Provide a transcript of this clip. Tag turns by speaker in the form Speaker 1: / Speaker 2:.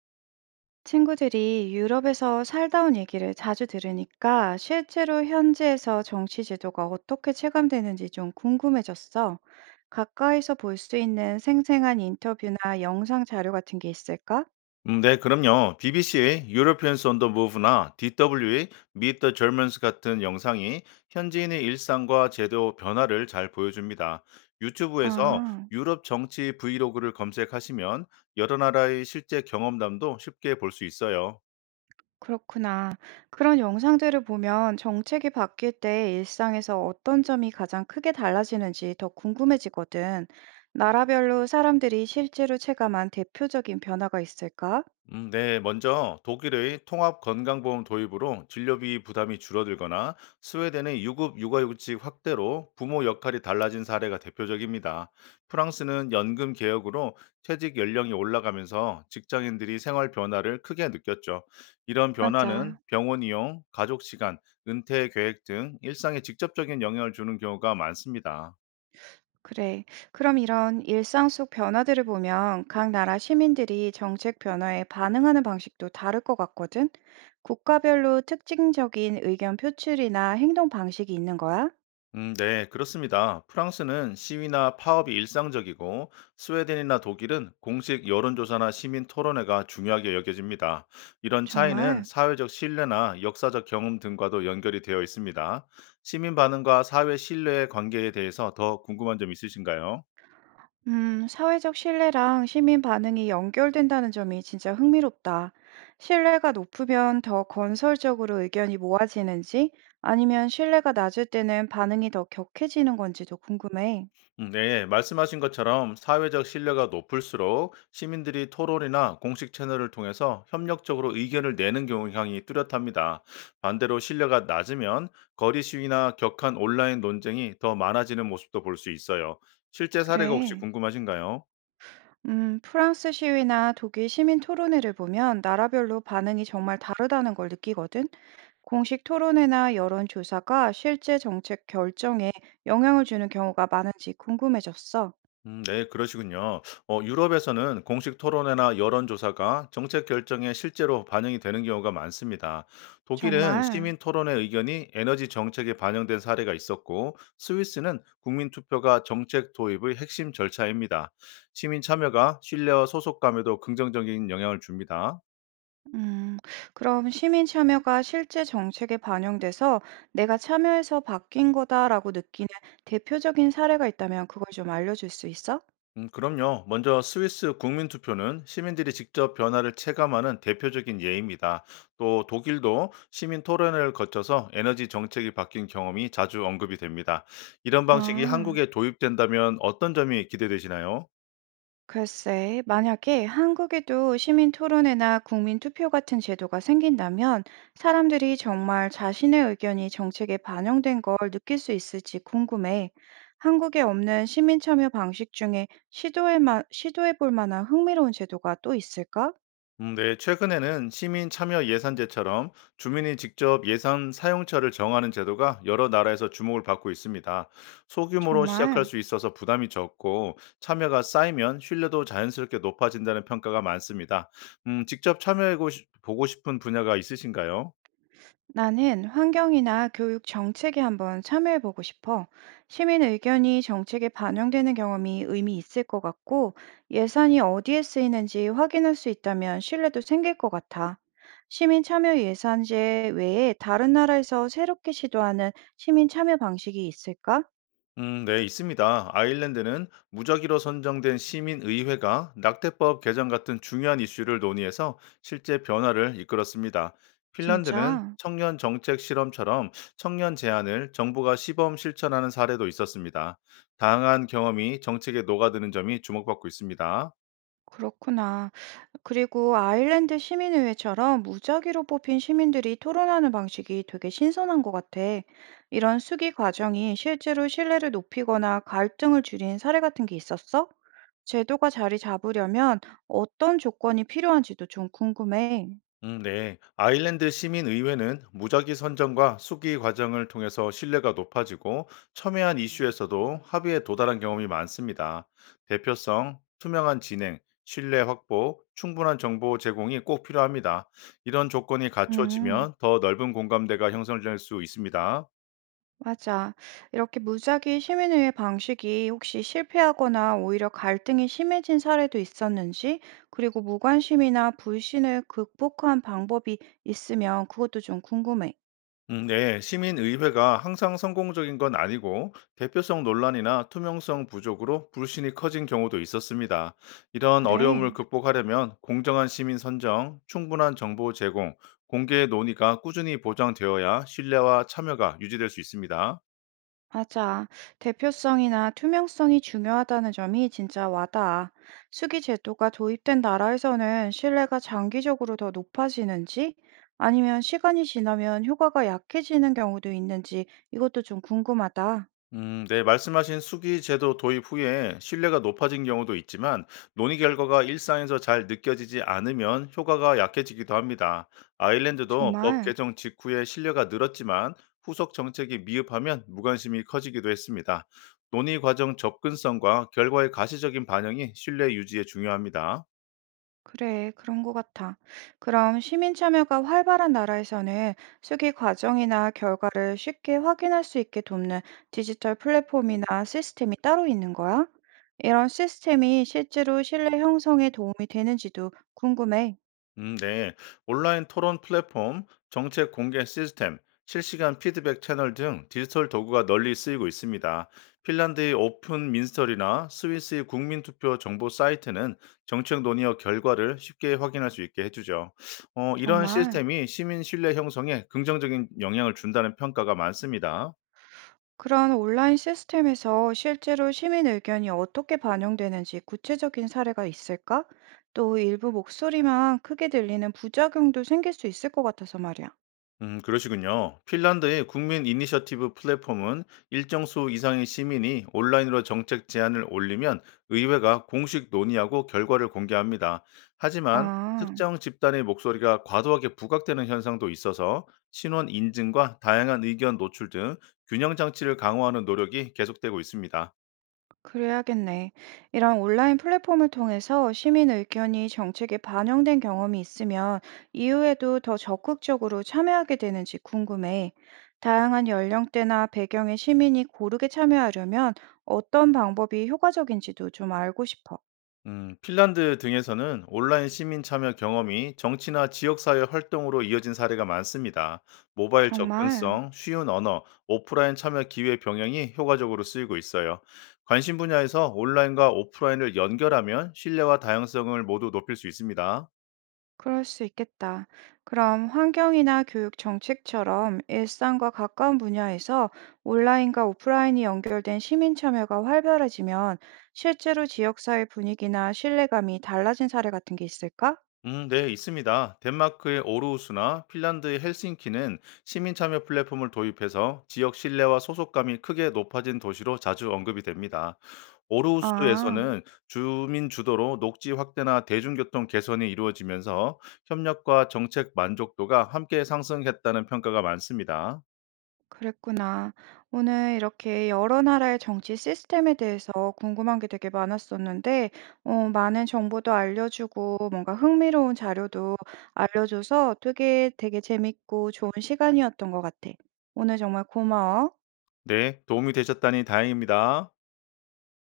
Speaker 1: 친구들이 유럽에서 살다 온 얘기를 자주 들으니까 실제로 현지에서 정치 제도가 어떻게 체감되는지 좀 궁금해졌어. 가까이서 볼 수 있는 생생한 인터뷰나 영상 자료 같은 게 있을까?
Speaker 2: 네, 그럼요. BBC의 European on the Move나 DW의 Meet the Germans 같은 영상이 현지인의 일상과 제도 변화를 잘 보여줍니다. 유튜브에서
Speaker 1: 아,
Speaker 2: 유럽 정치 브이로그를 검색하시면 여러 나라의 실제 경험담도 쉽게 볼 수 있어요.
Speaker 1: 그렇구나. 그런 영상들을 보면 정책이 바뀔 때 일상에서 어떤 점이 가장 크게 달라지는지 더 궁금해지거든. 나라별로 사람들이 실제로 체감한 대표적인 변화가 있을까?
Speaker 2: 네, 먼저 독일의 통합 건강보험 도입으로 진료비 부담이 줄어들거나 스웨덴의 유급 육아휴직 확대로 부모 역할이 달라진 사례가 대표적입니다. 프랑스는 연금 개혁으로 퇴직 연령이 올라가면서 직장인들이 생활 변화를 크게 느꼈죠. 이런 변화는
Speaker 1: 맞아.
Speaker 2: 병원 이용, 가족 시간, 은퇴 계획 등 일상에 직접적인 영향을 주는 경우가 많습니다.
Speaker 1: 그래. 그럼 이런 일상 속 변화들을 보면 각 나라 시민들이 정책 변화에 반응하는 방식도 다를 것 같거든? 국가별로 특징적인 의견 표출이나 행동 방식이 있는 거야?
Speaker 2: 네, 그렇습니다. 프랑스는 시위나 파업이 일상적이고 스웨덴이나 독일은 공식 여론조사나 시민 토론회가 중요하게 여겨집니다. 이런 차이는
Speaker 1: 정말?
Speaker 2: 사회적 신뢰나 역사적 경험 등과도 연결이 되어 있습니다. 시민 반응과 사회 신뢰의 관계에 대해서 더 궁금한 점 있으신가요?
Speaker 1: 사회적 신뢰랑 시민 반응이 연결된다는 점이 진짜 흥미롭다. 신뢰가 높으면 더 건설적으로 의견이 모아지는지 아니면 신뢰가 낮을 때는 반응이 더 격해지는 건지도 궁금해.
Speaker 2: 네, 말씀하신 것처럼 사회적 신뢰가 높을수록 시민들이 토론이나 공식 채널을 통해서 협력적으로 의견을 내는 경향이 뚜렷합니다. 반대로 신뢰가 낮으면 거리 시위나 격한 온라인 논쟁이 더 많아지는 모습도 볼 수 있어요. 실제 사례가 혹시
Speaker 1: 그래.
Speaker 2: 궁금하신가요?
Speaker 1: 프랑스 시위나 독일 시민 토론회를 보면 나라별로 반응이 정말 다르다는 걸 느끼거든. 공식 토론회나 여론조사가 실제 정책 결정에 영향을 주는 경우가 많은지 궁금해졌어.
Speaker 2: 네, 그러시군요. 유럽에서는 공식 토론회나 여론조사가 정책 결정에 실제로 반영이 되는 경우가 많습니다. 독일은
Speaker 1: 정말,
Speaker 2: 시민 토론회 의견이 에너지 정책에 반영된 사례가 있었고, 스위스는 국민 투표가 정책 도입의 핵심 절차입니다. 시민 참여가 신뢰와 소속감에도 긍정적인 영향을 줍니다.
Speaker 1: 음, 그럼 시민 참여가 실제 정책에 반영돼서 내가 참여해서 바뀐 거다라고 느끼는 대표적인 사례가 있다면 그걸 좀 알려줄 수 있어?
Speaker 2: 그럼요. 먼저 스위스 국민투표는 시민들이 직접 변화를 체감하는 대표적인 예입니다. 또 독일도 시민 토론회를 거쳐서 에너지 정책이 바뀐 경험이 자주 언급이 됩니다. 이런 방식이
Speaker 1: 아.
Speaker 2: 한국에 도입된다면 어떤 점이 기대되시나요?
Speaker 1: 글쎄, 만약에 한국에도 시민 토론회나 국민 투표 같은 제도가 생긴다면 사람들이 정말 자신의 의견이 정책에 반영된 걸 느낄 수 있을지 궁금해. 한국에 없는 시민 참여 방식 중에 시도해 볼 만한 흥미로운 제도가 또 있을까?
Speaker 2: 네, 최근에는 시민 참여 예산제처럼 주민이 직접 예산 사용처를 정하는 제도가 여러 나라에서 주목을 받고 있습니다. 소규모로 시작할
Speaker 1: 정말.
Speaker 2: 수 있어서 부담이 적고 참여가 쌓이면 신뢰도 자연스럽게 높아진다는 평가가 많습니다. 직접 참여해 보고 싶은 분야가 있으신가요?
Speaker 1: 나는 환경이나 교육 정책에 한번 참여해보고 싶어. 시민 의견이 정책에 반영되는 경험이 의미 있을 것 같고, 예산이 어디에 쓰이는지 확인할 수 있다면 신뢰도 생길 것 같아. 시민 참여 예산제 외에 다른 나라에서 새롭게 시도하는 시민 참여 방식이 있을까?
Speaker 2: 네, 있습니다. 아일랜드는 무작위로 선정된 시민의회가 낙태법 개정 같은 중요한 이슈를 논의해서 실제 변화를 이끌었습니다. 핀란드는
Speaker 1: 진짜?
Speaker 2: 청년 정책 실험처럼 청년 제안을 정부가 시범 실천하는 사례도 있었습니다. 다양한 경험이 정책에 녹아드는 점이 주목받고 있습니다.
Speaker 1: 그렇구나. 그리고 아일랜드 시민의회처럼 무작위로 뽑힌 시민들이 토론하는 방식이 되게 신선한 것 같아. 이런 수기 과정이 실제로 신뢰를 높이거나 갈등을 줄인 사례 같은 게 있었어? 제도가 자리 잡으려면 어떤 조건이 필요한지도 좀 궁금해.
Speaker 2: 네. 아일랜드 시민의회는 무작위 선정과 숙의 과정을 통해서 신뢰가 높아지고 첨예한 이슈에서도 합의에 도달한 경험이 많습니다. 대표성, 투명한 진행, 신뢰 확보, 충분한 정보 제공이 꼭 필요합니다. 이런 조건이
Speaker 1: 음.
Speaker 2: 갖춰지면 더 넓은 공감대가 형성될 수 있습니다.
Speaker 1: 맞아. 이렇게 무작위 시민의회 방식이 혹시 실패하거나 오히려 갈등이 심해진 사례도 있었는지, 그리고 무관심이나 불신을 극복한 방법이 있으면 그것도 좀 궁금해.
Speaker 2: 네, 시민의회가 항상 성공적인 건 아니고 대표성 논란이나 투명성 부족으로 불신이 커진 경우도 있었습니다. 이런 어려움을
Speaker 1: 그래,
Speaker 2: 극복하려면 공정한 시민 선정, 충분한 정보 제공, 공개 논의가 꾸준히 보장되어야 신뢰와 참여가 유지될 수 있습니다.
Speaker 1: 맞아. 대표성이나 투명성이 중요하다는 점이 진짜 와닿아. 수기 제도가 도입된 나라에서는 신뢰가 장기적으로 더 높아지는지, 아니면 시간이 지나면 효과가 약해지는 경우도 있는지 이것도 좀 궁금하다.
Speaker 2: 네, 말씀하신 수기 제도 도입 후에 신뢰가 높아진 경우도 있지만 논의 결과가 일상에서 잘 느껴지지 않으면 효과가 약해지기도 합니다. 아일랜드도 법
Speaker 1: 정말.
Speaker 2: 개정 직후에 신뢰가 늘었지만 후속 정책이 미흡하면 무관심이 커지기도 했습니다. 논의 과정 접근성과 결과의 가시적인 반영이 신뢰 유지에 중요합니다.
Speaker 1: 그래, 그런 것 같아. 그럼 시민 참여가 활발한 나라에서는 수기 과정이나 결과를 쉽게 확인할 수 있게 돕는 디지털 플랫폼이나 시스템이 따로 있는 거야? 이런 시스템이 실제로 신뢰 형성에 도움이 되는지도 궁금해.
Speaker 2: 네. 온라인 토론 플랫폼, 정책 공개 시스템, 실시간 피드백 채널 등 디지털 도구가 널리 쓰이고 있습니다. 핀란드의 오픈 민스터리나 스위스의 국민투표 정보 사이트는 정책 논의어 결과를 쉽게 확인할 수 있게 해주죠. 이런
Speaker 1: 정말.
Speaker 2: 시스템이 시민 신뢰 형성에 긍정적인 영향을 준다는 평가가 많습니다.
Speaker 1: 그런 온라인 시스템에서 실제로 시민 의견이 어떻게 반영되는지 구체적인 사례가 있을까? 또 일부 목소리만 크게 들리는 부작용도 생길 수 있을 것 같아서 말이야.
Speaker 2: 그러시군요. 핀란드의 국민 이니셔티브 플랫폼은 일정 수 이상의 시민이 온라인으로 정책 제안을 올리면 의회가 공식 논의하고 결과를 공개합니다. 하지만
Speaker 1: 아.
Speaker 2: 특정 집단의 목소리가 과도하게 부각되는 현상도 있어서 신원 인증과 다양한 의견 노출 등 균형 장치를 강화하는 노력이 계속되고 있습니다.
Speaker 1: 그래야겠네. 이런 온라인 플랫폼을 통해서 시민 의견이 정책에 반영된 경험이 있으면 이후에도 더 적극적으로 참여하게 되는지 궁금해. 다양한 연령대나 배경의 시민이 고르게 참여하려면 어떤 방법이 효과적인지도 좀 알고 싶어.
Speaker 2: 핀란드 등에서는 온라인 시민 참여 경험이 정치나 지역사회 활동으로 이어진 사례가 많습니다. 모바일
Speaker 1: 정말.
Speaker 2: 접근성, 쉬운 언어, 오프라인 참여 기회 병행이 효과적으로 쓰이고 있어요. 관심 분야에서 온라인과 오프라인을 연결하면 신뢰와 다양성을 모두 높일 수 있습니다.
Speaker 1: 그럴 수 있겠다. 그럼 환경이나 교육 정책처럼 일상과 가까운 분야에서 온라인과 오프라인이 연결된 시민 참여가 활발해지면 실제로 지역사회 분위기나 신뢰감이 달라진 사례 같은 게 있을까?
Speaker 2: 네, 있습니다. 덴마크의 오르우스나 핀란드의 헬싱키는 시민 참여 플랫폼을 도입해서 지역 신뢰와 소속감이 크게 높아진 도시로 자주 언급이 됩니다.
Speaker 1: 아.
Speaker 2: 오르우스에서는 주민 주도로 녹지 확대나 대중교통 개선이 이루어지면서 협력과 정책 만족도가 함께 상승했다는 평가가 많습니다.
Speaker 1: 그랬구나. 오늘 이렇게 여러 나라의 정치 시스템에 대해서 궁금한 게 되게 많았었는데, 많은 정보도 알려주고, 뭔가 흥미로운 자료도 알려줘서 되게 재밌고 좋은 시간이었던 것 같아. 오늘 정말 고마워.
Speaker 2: 네, 도움이 되셨다니 다행입니다.